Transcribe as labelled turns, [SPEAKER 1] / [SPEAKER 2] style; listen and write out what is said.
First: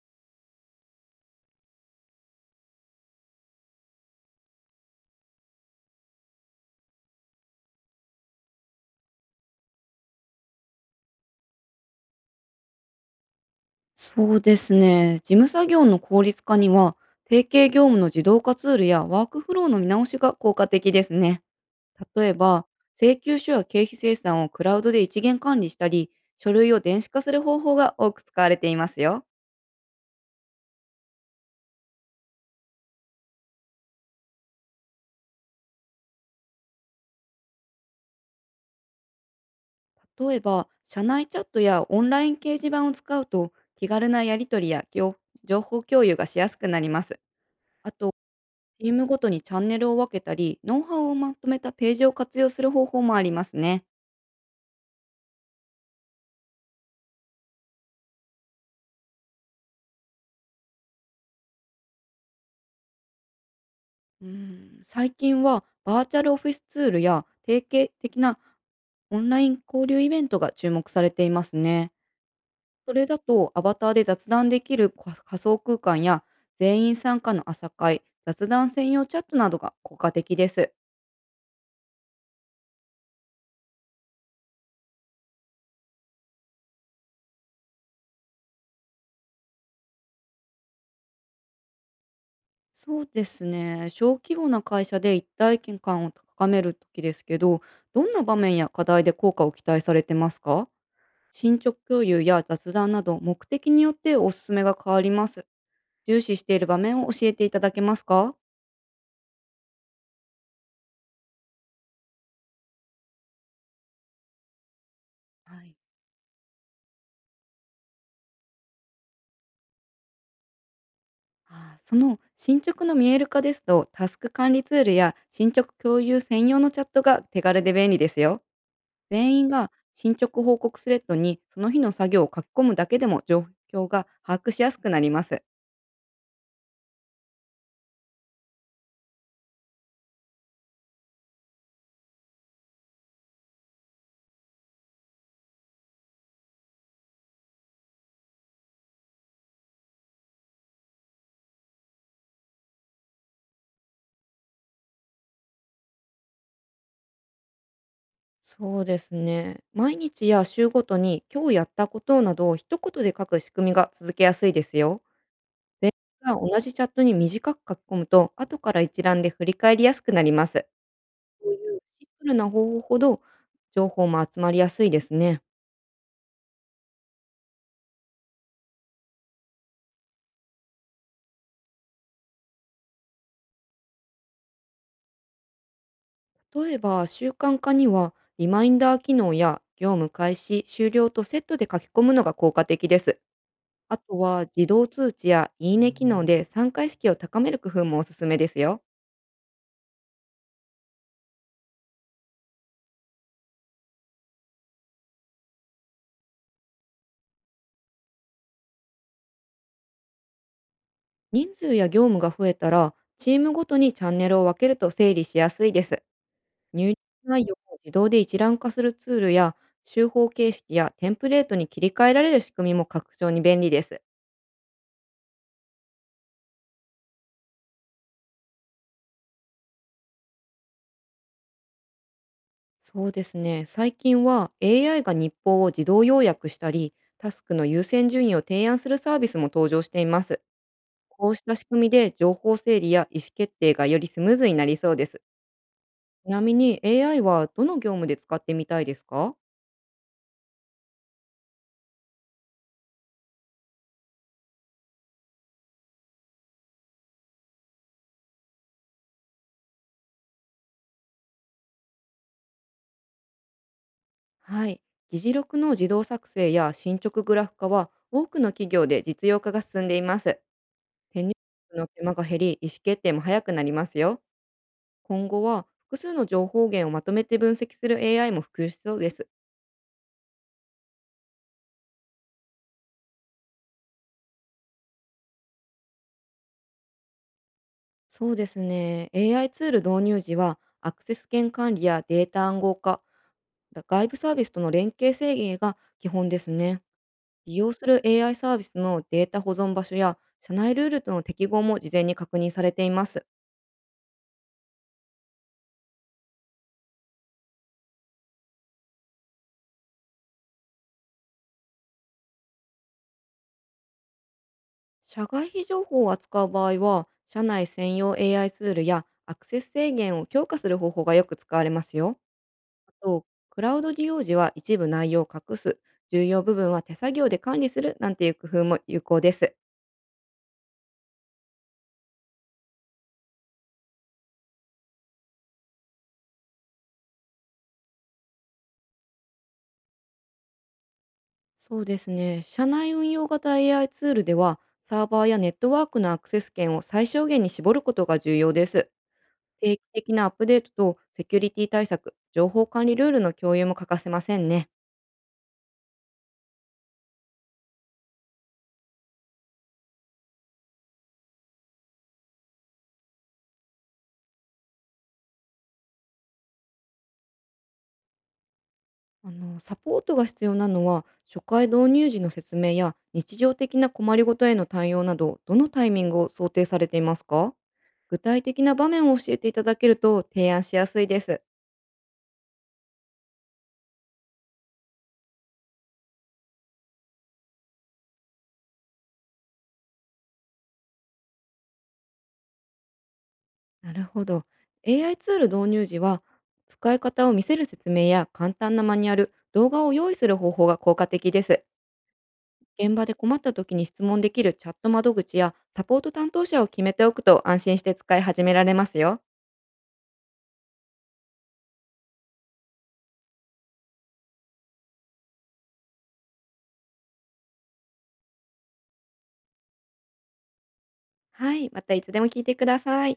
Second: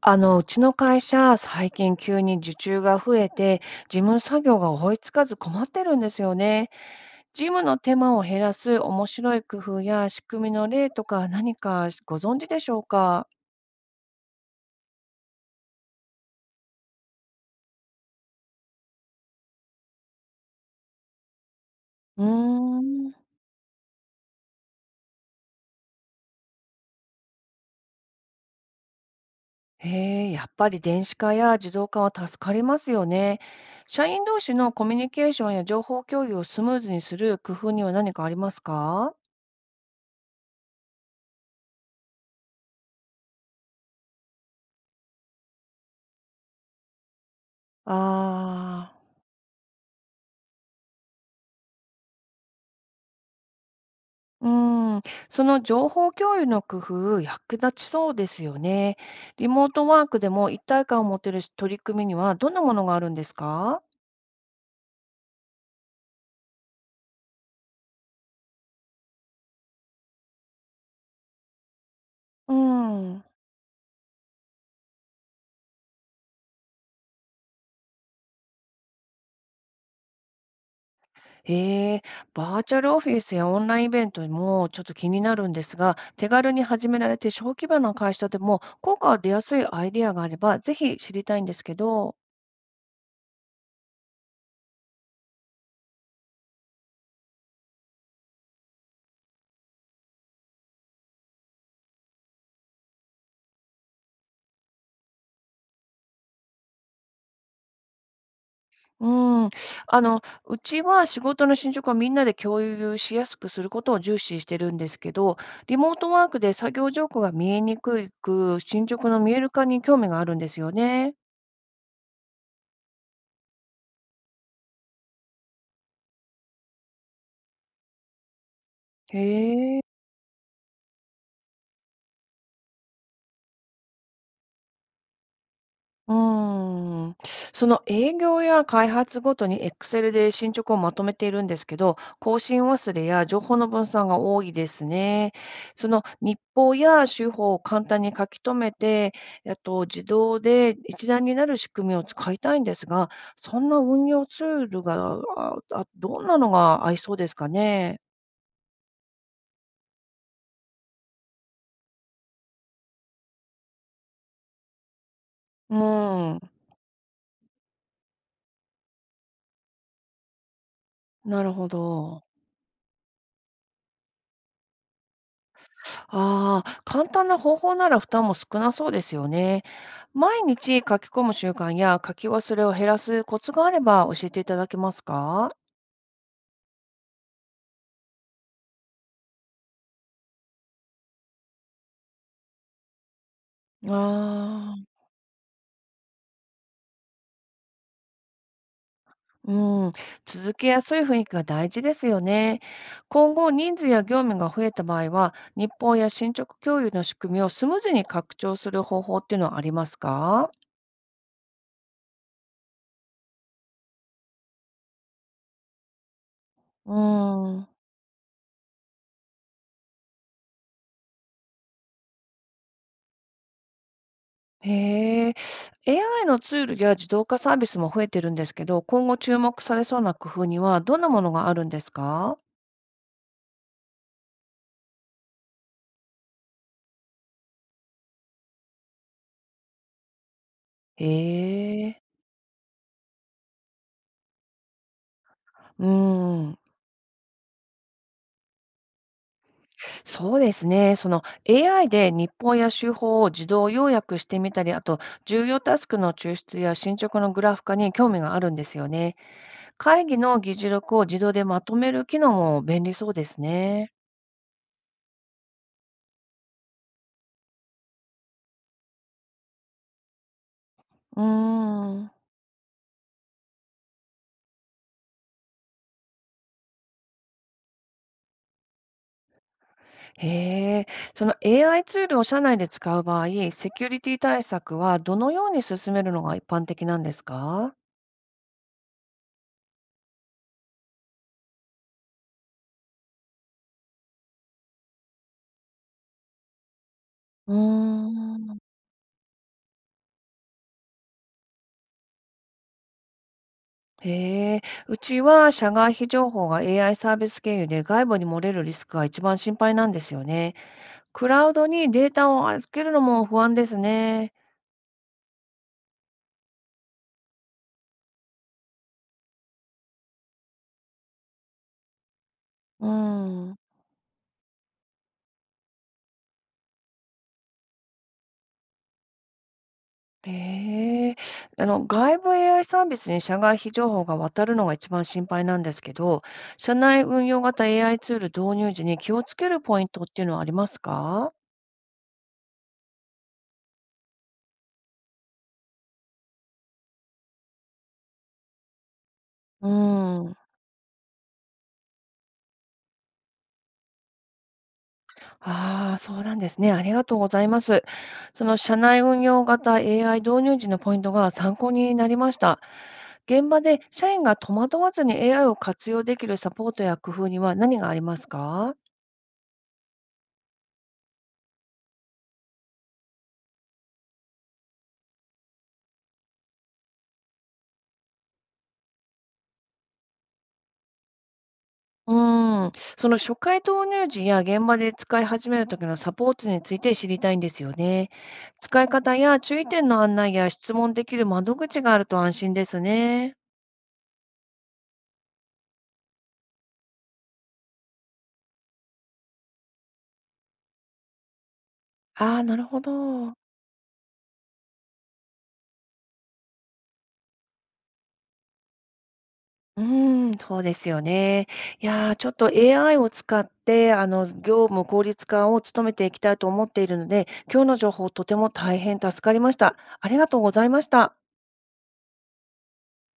[SPEAKER 1] うちの会社、最近急に受注が増えて、事務作業が追いつかず困ってるんですよね。事務の手間を減らす面白い工夫や仕組みの例とか何かご存知でしょうか？
[SPEAKER 2] そうですね。事務作業の効率化には、定型業務の自動化ツールやワークフローの見直しが効果的ですね。
[SPEAKER 1] う
[SPEAKER 2] 例えば、
[SPEAKER 1] ー
[SPEAKER 2] 請
[SPEAKER 1] ん。
[SPEAKER 2] 求書や経費精算をクラウドで一元管理したり、書類を電子化する方法が多く使われていますよ。
[SPEAKER 1] へえ、やっぱり電子化や自動化は助かりますよね。社員同士のコミュニケーションや情報共有をスムーズにする工夫には何かありますか？
[SPEAKER 2] 例えば、社内チャットやオンライン掲示板を使うと、気軽なやり取りや情報共有がしやすくなります。あと、
[SPEAKER 1] あ
[SPEAKER 2] チー
[SPEAKER 1] あ
[SPEAKER 2] ム
[SPEAKER 1] ー。
[SPEAKER 2] ごとにチャンネルを分けたり、ノウハウをまとめたページを活用する方法もありますね。
[SPEAKER 1] うん、その情報共有の工夫、役立ちそうですよね。リモートワークでも一体感を持てる取り組みにはどんなものがあるんですか？
[SPEAKER 2] うん、最近はバーチャルオフィスツールや定型的なオンライン交流イベントが注目されていますね。
[SPEAKER 1] う
[SPEAKER 2] それだ
[SPEAKER 1] ん。
[SPEAKER 2] とアバターで雑談できる仮想空間や全員参加の朝会、雑談専用チャットなどが効果的です。
[SPEAKER 1] へえ、バーチャルオフィスやオンラインイベントもちょっと気になるんですが、手軽に始められて小規模な会社でも効果が出やすいアイディアがあれば、ぜひ知りたいんですけど。
[SPEAKER 2] そうですね。小規模な会社で一体感を高めるときですけど、どんな場面や課題で効果を期待されてますか？進捗共有や雑談など目的によっておすすめが変わります。重視している場面を教えていただけますか？
[SPEAKER 1] うん。うちは仕事の進捗をみんなで共有しやすくすることを重視してるんですけど、
[SPEAKER 2] はい。
[SPEAKER 1] リモートワークで作業状況が見えにくく、進捗の見える化に興味があるんですよね。
[SPEAKER 2] その進捗の見える化ですと、タスク管理ツールや進捗共有専用のチャットが手軽で便利ですよ。
[SPEAKER 1] へ。
[SPEAKER 2] 全員が進捗報告スレッドにその日の作業を書き込むだけでも状況が把握しやすくなります。
[SPEAKER 1] うーん。その営業や開発ごとに Excel で進捗をまとめているんですけど、更新忘れや情報の分散が多いですね。その日報や手法を簡単に書き留めて、あと自動で一覧になる仕組みを使いたいんですが、そんな運用ツールが、どんなのが合いそうですかね。
[SPEAKER 2] そうですね。毎日や週ごとに今日やったことなどを一言で書く仕組みが続けやすいですよ。
[SPEAKER 1] う
[SPEAKER 2] 全員
[SPEAKER 1] ー
[SPEAKER 2] が
[SPEAKER 1] ん、
[SPEAKER 2] 同じチャットに短く書き込むと、後から一覧で振り返りやすくなります。
[SPEAKER 1] な
[SPEAKER 2] そ
[SPEAKER 1] る
[SPEAKER 2] う
[SPEAKER 1] ほ
[SPEAKER 2] いうシン
[SPEAKER 1] ど。
[SPEAKER 2] プルな方法ほど情報も集まりやすいですね。
[SPEAKER 1] ああ、簡単な方法なら負担も少なそうですよね。毎日書き込む習慣や書き忘れを減らすコツがあれば教えていただけますか？
[SPEAKER 2] 例えば、習慣化にはリマインダー機能や業務開始、終了とセットで書き込むのが効果的です。あとは自
[SPEAKER 1] あ
[SPEAKER 2] 動
[SPEAKER 1] あ、
[SPEAKER 2] 通知やいいね機能で参加意識を高める工夫もおすすめですよ。
[SPEAKER 1] うん、続けやすい雰囲気が大事ですよね。今後、人数や業務が増えた場合は、日報や進捗共有の仕組みをスムーズに拡張する方法っていうのはありますか？
[SPEAKER 2] 人数や業務が増えたら、チームごとにチャンネルを分けると整理しやすいです。入力
[SPEAKER 1] う
[SPEAKER 2] 内容
[SPEAKER 1] ん。
[SPEAKER 2] を自動で一覧化するツールや、集法形式やテンプレートに切り替えられる仕組みも拡張に便利です。
[SPEAKER 1] へえ、AI のツールや自動化サービスも増えてるんですけど、今後注目されそうな工夫にはどんなものがあるんですか？
[SPEAKER 2] そうですね。最近は AI が日報を自動要約したり、タスクの優先順位を提案するサービスも登場しています。
[SPEAKER 1] へ
[SPEAKER 2] こうした仕組み
[SPEAKER 1] え、
[SPEAKER 2] で情報整理や意思決定がよりスムーズになりそうです。
[SPEAKER 1] う
[SPEAKER 2] ちなみ
[SPEAKER 1] ん。
[SPEAKER 2] に、 AI はどの業務で使ってみたいですか？
[SPEAKER 1] そうですね。その AI で日報や手法を自動要約してみたり、あと重要タスクの抽出や進捗のグラフ化に興味があるんですよね。会議の議事録を自動でまとめる機能も便利そうですね。
[SPEAKER 2] はい。議事録の自動作成や進捗グラフ化は多くの企業で実用化が進んでいます。
[SPEAKER 1] うー
[SPEAKER 2] 手入力の手
[SPEAKER 1] ん。
[SPEAKER 2] 間が減り、意思決定も早くなりますよ。今後は複数の情報源をまとめて分析する AI も普及しそうです。
[SPEAKER 1] へえ。その AI ツールを社内で使う場合、セキュリティ対策はどのように進めるのが一般的なんですか？
[SPEAKER 2] そうですね。AI ツール導入時は、アクセス権管理やデータ暗号化、外部サービスとの連携制限が基本ですね。
[SPEAKER 1] う
[SPEAKER 2] 利用する AI
[SPEAKER 1] ー
[SPEAKER 2] サ
[SPEAKER 1] ん。
[SPEAKER 2] ービスのデータ保存場所や社内ルールとの適合も事前に確認されています。
[SPEAKER 1] へえ、うちは社外非情報が AI サービス経由で外部に漏れるリスクが一番心配なんですよね。クラウドにデータを預けるのも不安ですね。
[SPEAKER 2] 社外非情報を扱う場合は、社内専用 AI ツールやアクセス制限を強化する方法がよく使われますよ。
[SPEAKER 1] う
[SPEAKER 2] あと、
[SPEAKER 1] ん。
[SPEAKER 2] クラウド利用時は一部内容を隠す、重要部分は手作業で管理するなんていう工夫も有効です。
[SPEAKER 1] へえ、外部 AI サービスに社外非情報が渡るのが一番心配なんですけど、社内運用型 AI ツール導入時に気をつけるポイントっていうのはありますか？
[SPEAKER 2] そうですね。社内運用型 AI ツールでは、サーバーやネットワークのアクセス権を最小限に絞ることが重要です。
[SPEAKER 1] う
[SPEAKER 2] 定期的なアッ
[SPEAKER 1] ん。
[SPEAKER 2] プデートとセキュリティ対策、情報管理ルールの共有も欠かせませんね。
[SPEAKER 1] ああ、そうなんですね。ありがとうございます。その社内運用型 AI 導入時のポイントが参考になりました。現場で社員が戸惑わずに AI を活用できるサポートや工夫には何がありますか？
[SPEAKER 2] サポートが必要なのは、初回導入時の説明や日常的な困りごとへの対応など、どのタイミングを想定されていますか？具体的な場面を教えていただけると提案しやすいです。
[SPEAKER 1] うーん、その初回導入時や現場で使い始める時のサポートについて知りたいんですよね。使い方や注意点の案内や質問できる窓口があると安心ですね。
[SPEAKER 2] なるほど。AI ツール導入時は、使い方を見せる説明や簡単なマニュアル、動画を用意する方法が効果的です。
[SPEAKER 1] ああ、なるほ
[SPEAKER 2] 現場で
[SPEAKER 1] ど。
[SPEAKER 2] 困った時に質問できるチャット窓口やサポート担当者を決めておくと安心して使い始められますよ。
[SPEAKER 1] うーん、そうですよね。いやー、ちょっと AI を使って、業務効率化を努めていきたいと思っているので、今日の情報とても大変助かりました。ありがとうございました。
[SPEAKER 2] はい、またいつでも聞いてください。